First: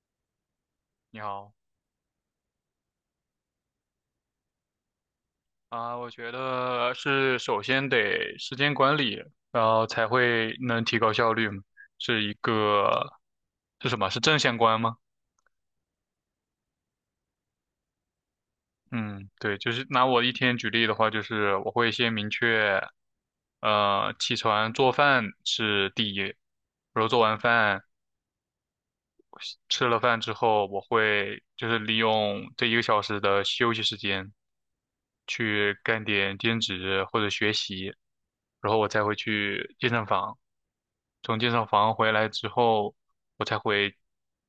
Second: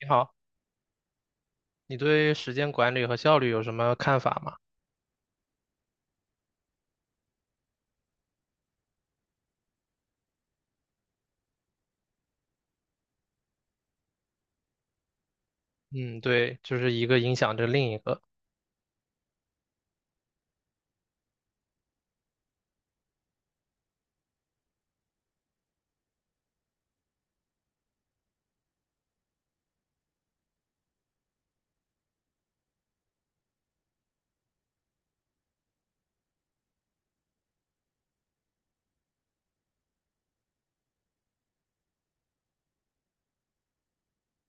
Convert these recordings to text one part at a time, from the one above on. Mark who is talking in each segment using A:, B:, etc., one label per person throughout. A: 你好，
B: 你好
A: 你对时间管理和效率有什么看法吗？
B: 啊，我觉得是首先得时间管理，然后才会能提高效率嘛，是一个是什么？是正相关吗？
A: 嗯，对，就是一个影响着另一个。
B: 嗯，对，就是拿我一天举例的话，就是我会先明确，起床做饭是第一，然后做完饭吃了饭之后，我会就是利用这一个小时的休息时间去干点兼职或者学习，然后我才会去健身房。从健身房回来之后，我才会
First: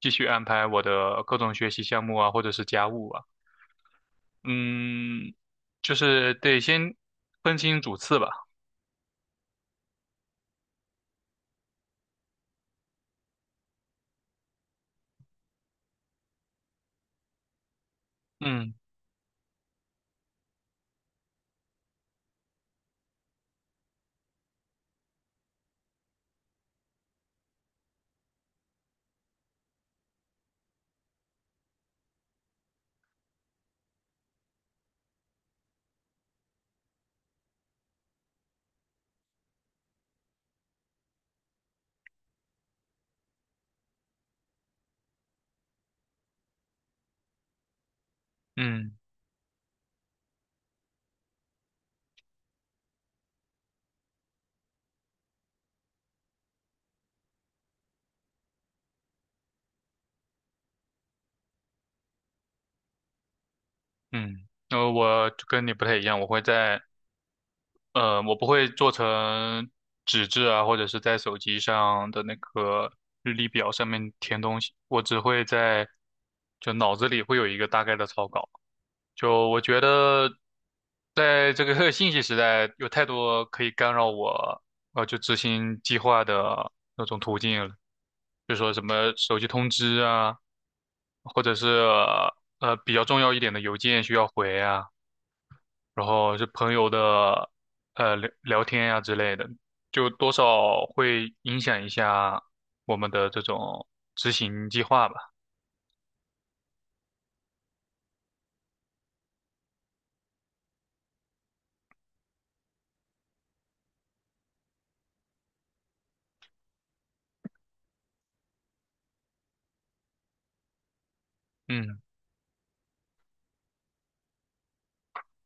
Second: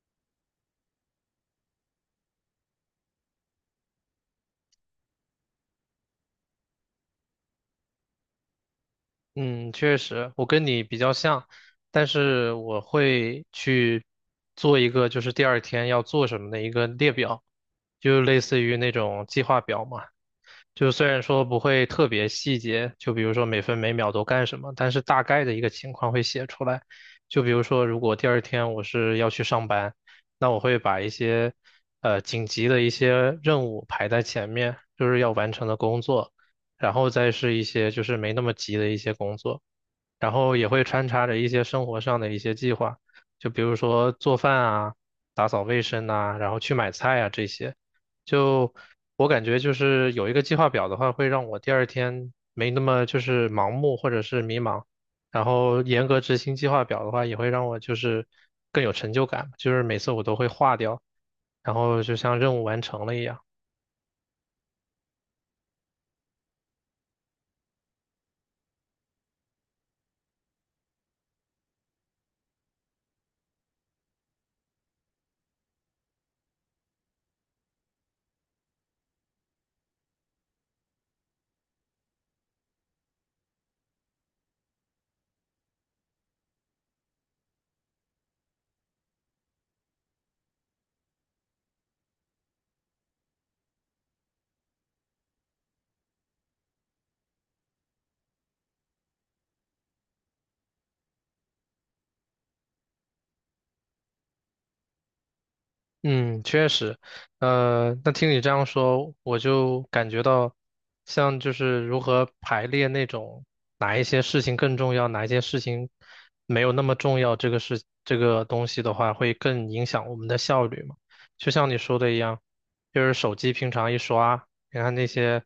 B: 继续安排我的各种学习项目啊，或者是家务啊。嗯，就是得先分清主次吧。
A: 嗯，确实，我跟你比较像，但是我会去做一个就是第二天要做什么的一个列表，就类似
B: 嗯
A: 于那种计划表嘛。就虽然说不会特别细节，就比如说每分每秒都干什么，但是大概的一个情况会写出来。就比如说，如果第二天我是要去上班，那我会把一些紧急的一些任务排在前面，就是要完成的工作，然后再是一些就是没那么急的一些工作。然后也会穿插着一些生活上的一些计划，就比如说做饭啊、打扫卫生呐、然后去买菜啊这些。就
B: 嗯
A: 我感觉就是有一个计划表的话，会让我第二天没那么就是盲目或者是迷茫。然后严格执行计划表的话，也会让我就是更有成就感，就是每次我都会画掉，然后就像任务完成了一样。
B: 嗯，我就跟你不太一样，我不会做成纸质啊，或者是在手机上的那个日历表上面填东西，我只会在就脑子里会有一个大概的草稿。就我觉得，在这个 信息时代，有太多可以干扰我，就执行计划的那种途径了，就说什么手机通知啊，或者是比较重要一点的邮件需要回啊，然后是朋友的聊聊天呀、之类的，就多少会影响一下我们的这种执行计划吧。
A: 嗯，确实。那听你这样说，我就感觉到，像就是如何排列那种哪一些事情更重要，哪一些事情没有那么重要，这个事这个东西的话，会更影响我们的效率嘛？就像你说
B: 嗯。
A: 的一样，就是手机平常一刷，你看那些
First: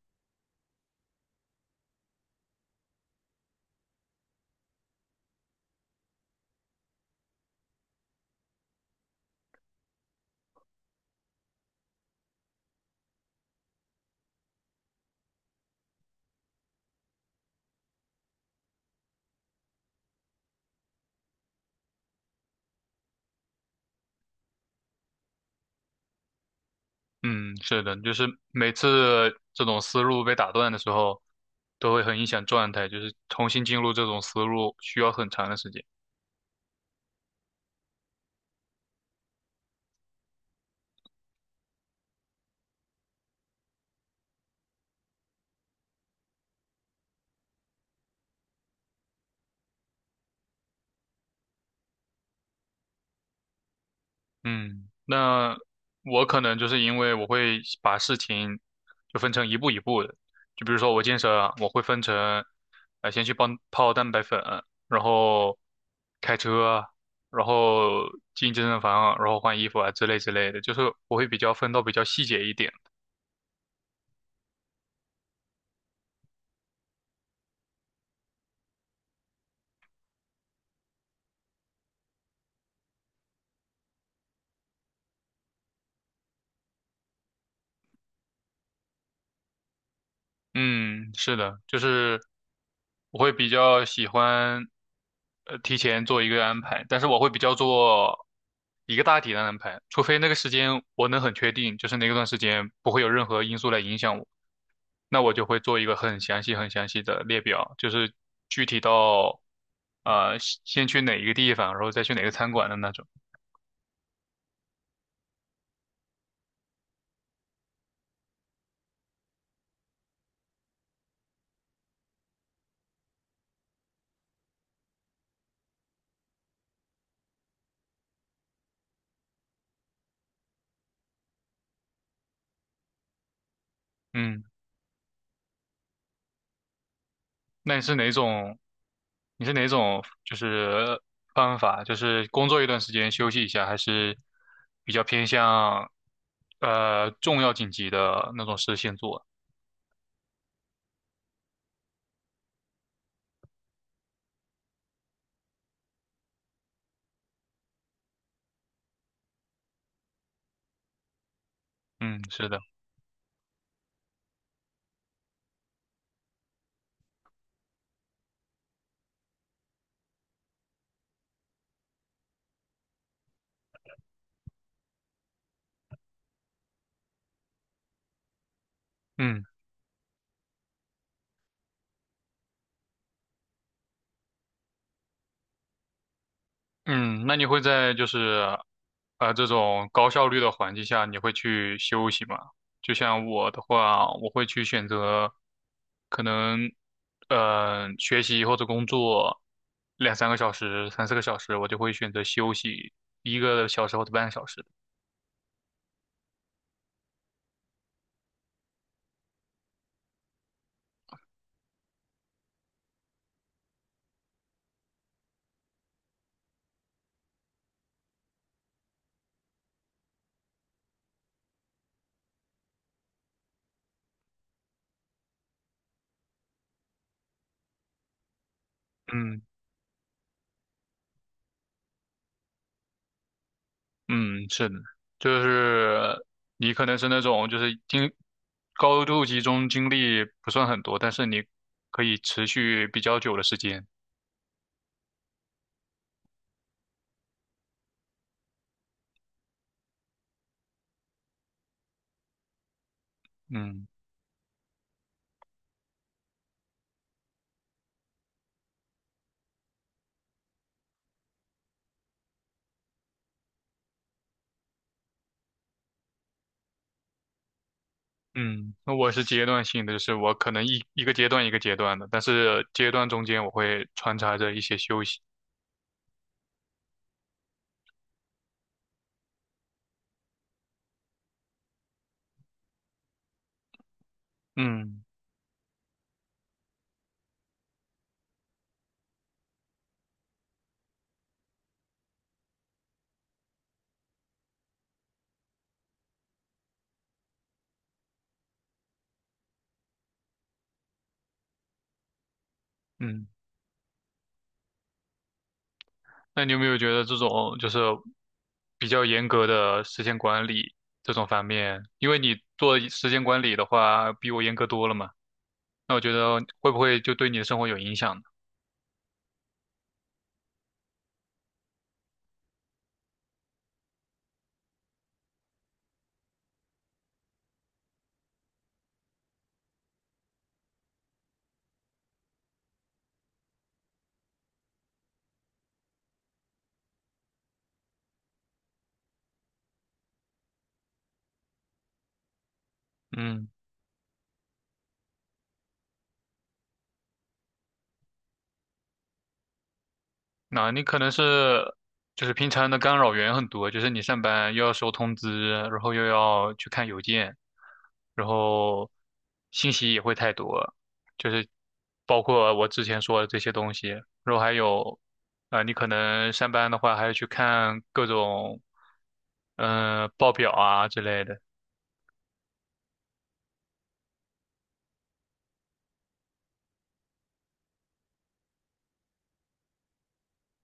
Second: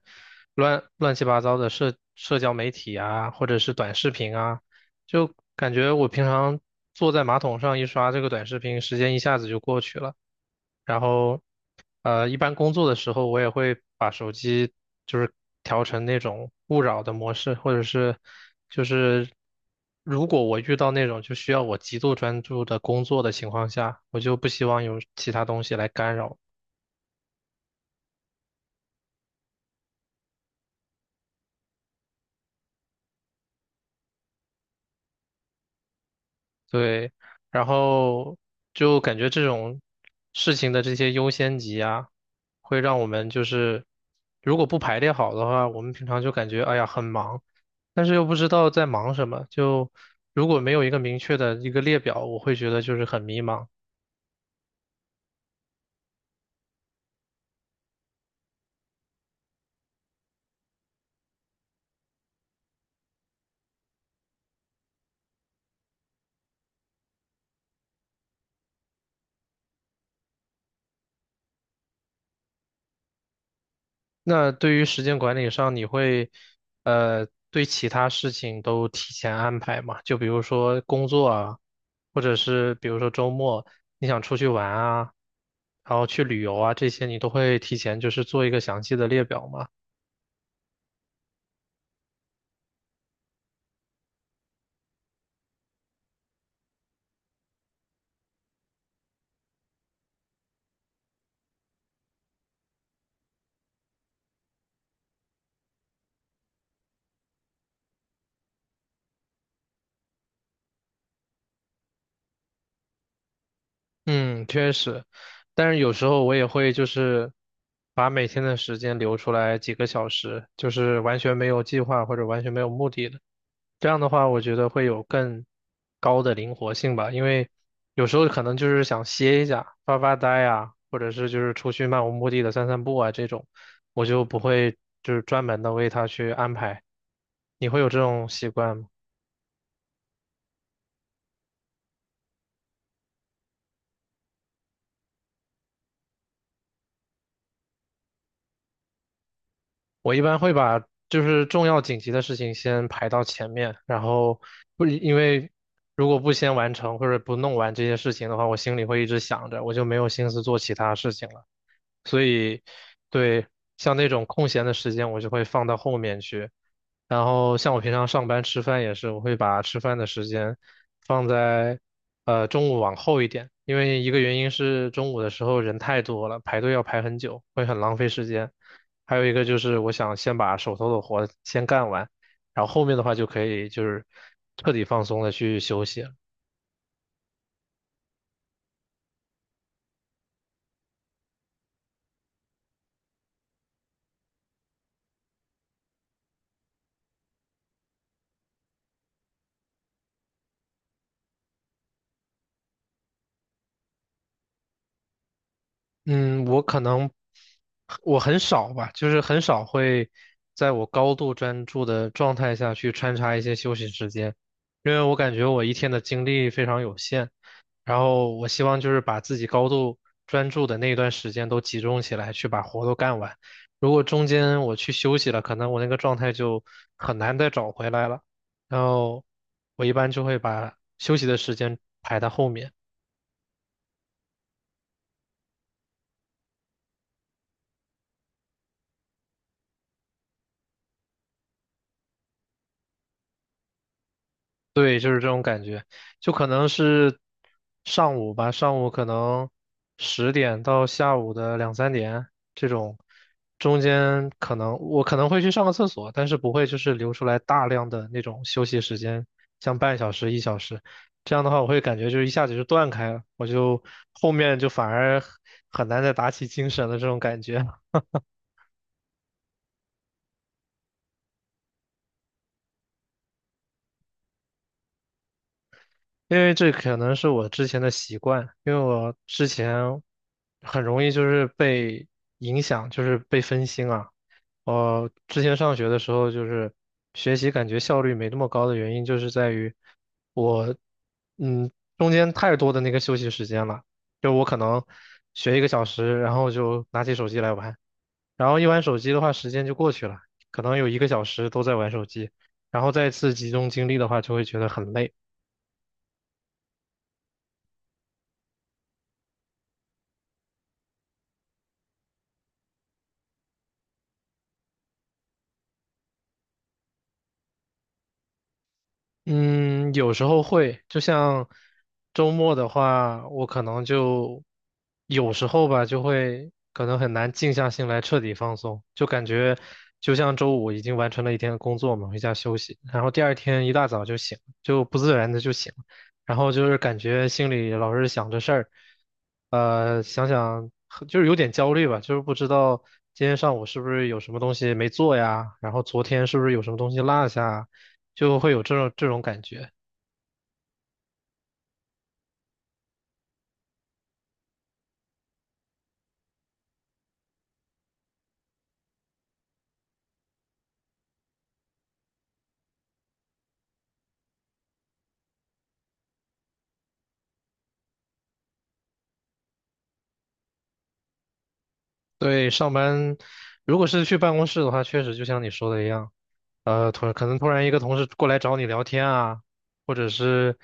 A: 乱乱七八糟的社交媒体啊，或者是短视频啊，就感觉我平常坐在马桶上一刷这个短视频，时间一下子就过去了。然后，一般工作的时候，我也会把手机就是调成那种勿扰的模式，或者是就是如果我遇到那种就需要我极度专注的工作的情况下，我就不希望有其他东西来干扰。
B: 嗯，是的，就是每次这种思路被打断的时候，都会很影响状态，就是重新进入这种思路需要很长的时间。
A: 对，然后就感觉这种事情的这些优先级啊，会让我们就是如果不排列好的话，我们平常就感觉哎呀很忙，但是又不知道在忙什么，就如果没有一个明确的一个列表，我会觉得就是很迷茫。
B: 嗯，那我可能就是因为我会把事情就分成一步一步的，就比如说我健身啊，我会分成，先去帮泡蛋白粉，然后开车，然后进健身房，然后换衣服啊之类之类的，就是我会比较分到比较细节一点。
A: 那对于时间管理上，你会对其他事情都提前安排吗？就比如说工作啊，或者是比如说周末你想出去玩啊，然后去旅游啊，这些你都会提前就是做一个详细的列表吗？
B: 嗯，是的，就是我会比较喜欢提前做一个安排，但是我会比较做一个大体的安排，除非那个时间我能很确定，就是那个段时间不会有任何因素来影响我，那我就会做一个很详细、很详细的列表，就是具体到呃先去哪一个地方，然后再去哪个餐馆的那种。
A: 嗯，确实，但是有时候我也会就是把每天的时间留出来几个小时，就是完全没有计划或者完全没有目的的。这样的话，我觉得会有更高的灵活性吧，因为有时候可能就是想歇一下、发发呆啊，或者是就是出去漫无目的的散散步啊这种，我就不
B: 嗯。
A: 会就是专门的为他去安排。你
B: 那
A: 会
B: 你
A: 有
B: 是
A: 这
B: 哪
A: 种习
B: 种？
A: 惯吗？
B: 你是哪种？就是方法，就是工作一段时间休息一下，还是比较偏向重要紧急的那种事先做？
A: 我一般会把就是重要紧急的事情先排到前面，然后不因为如果不先完成或者不弄完这些事情的话，我心里会一直想着，我就没有心思做其他事情了。
B: 嗯，
A: 所
B: 是的，
A: 以对，像那种空闲的时间，我就会放到后面去。然后像我平常上班吃饭也是，我会把吃饭的时间放在中午往后一点，因为一个原因是中午的时候人太多了，排队要排很久，会很浪费时间。还有一
B: 嗯。
A: 个就是我想先把手头的活先干完，然后后面的话就可以就是彻底放松的去休息。
B: 嗯，那你会在就是这种高效率的环境下，你会去休息吗？就像我的话，我会去选择可能学习或者工作两三个小时、三四个小时，我就会选择休息一个小时或者半个小时。
A: 嗯，我可能我很少吧，就是很少会在我高度专注的状态下去穿插一些休息时间，因为我感觉我一天的精力非常有限，然后我希望就是把自己高度专注的那一段时间都集中起来去把活都干完。如果中间我去休息了，可能我那个状态就很难再找回来了。然后
B: 嗯
A: 我一般就会把休息的时间排到后面。
B: 嗯，是的，就是你可能是那种就是高度集中精力不算很多，但是你可以持续比较久的时间。
A: 对，就是这种。就可能是上午吧，上午可能十点到下午的两三点这种，中
B: 嗯。
A: 间可能我可能会去上个厕所，但是不会就是留出来大量的那种休息时间，像半小时、一小时，这样的话我会感觉就是一下子就断开了，我就后面就反而很难再打起精神了这种感觉。
B: 嗯，那我是阶段性的，就是我可能一个阶段一个阶段的，但是阶段中间我会穿插着一些休息。
A: 因为这可能是我之前的习惯，因为我之前很容易就是被影响，就是被分心啊。
B: 嗯
A: 我之前上学的时候，就是学习感觉效率没那么高的原因，就是在于我，嗯，中间太多的那个休息时间了，就我可能学一个小时，然后就拿起手机来玩，然后一玩手机的话，时间就过去了，可能有一个小时都在玩手机，然后再
B: 嗯，
A: 次集中精力的话，就会觉得很累。
B: 那你有没有觉得这种就是比较严格的时间管理这种方面？因为你做时间管理的话，比我严格多了嘛，那我觉得会不会就对你的生活有影响呢？
A: 嗯，有时候会，就像周末的话，我可能就有时候吧，就会可能很难静下心来彻底放松，就感觉就像周五已经完成了一天的工作嘛，回家休息，然后第二天一大早就醒，就不自然的就醒，然后就是感觉心里老是想着事儿。想想就是有点焦虑吧，就是不知道今天
B: 嗯，
A: 上午是不是有什么东西没做呀，然后昨天是不是有什么东西落下。就会有这种这种感觉。
B: 那你可能是就是平常的干扰源很多，就是你上班又要收通知，然后又要去看邮件，然后信息也会太多，就是包括我之前说的这些东西，然后还有啊、你可能上班的话还要去看各种报表啊之类的，
A: 对，上班如果是去办公室的话，确实就像你说的一样。突然可能突然一个同事过来找你聊天啊，或者是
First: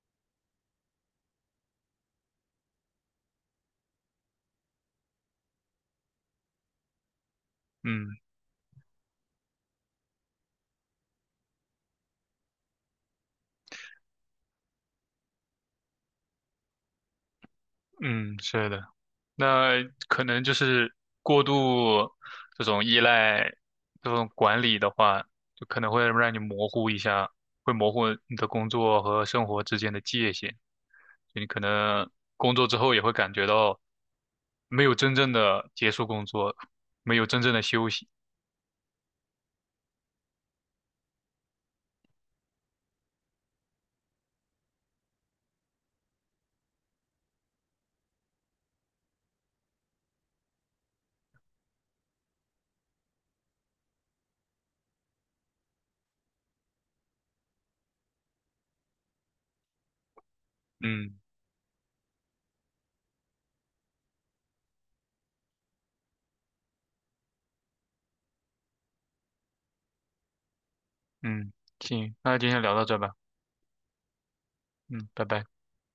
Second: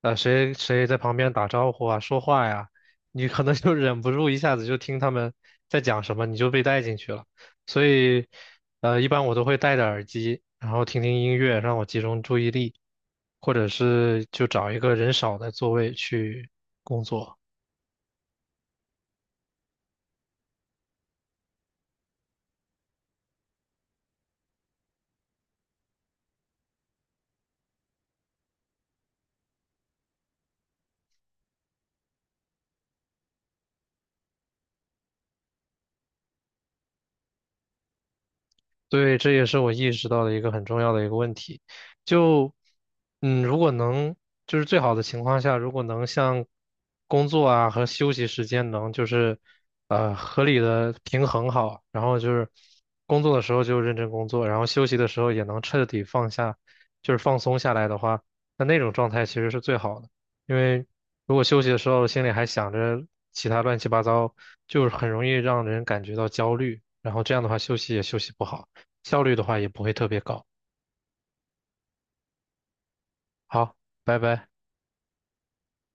A: 谁谁在旁边打招呼啊、说话呀，你可能就忍不住一下子就听他们在讲什么，你就被带进去了。所
B: 嗯
A: 以一般我都会戴着耳机，然后听听音乐，让我集中注意力，或者是就找一个人少的座位去工作。
B: 嗯，是的。那可能就是过度这种依赖这种管理的话，就可能会让你模糊一下，会模糊你的工作和生活之间的界限。就你可能工作之后也会感觉到没有真正的结束工作，没有真正的休息。
A: 对，这也是我意识到的一个很重要的一个问题。就，嗯，如果能，就是最好的情况下，如果能像工作啊和休息时间能就是，合理的平衡好，然后就是工作的时候就认真工作，然后休息的时候也能彻底放下，就是放松下来的话，那那种状态其实是最好的。因为
B: 嗯
A: 如果休息的时候心里还想着其他乱七八糟，就是很容易让人感觉到焦虑，然后这样的话休息也休息不好。效率的话也不会特别高。
B: 嗯，行，那今天聊到这吧。
A: 好，拜拜。
B: 嗯，拜拜。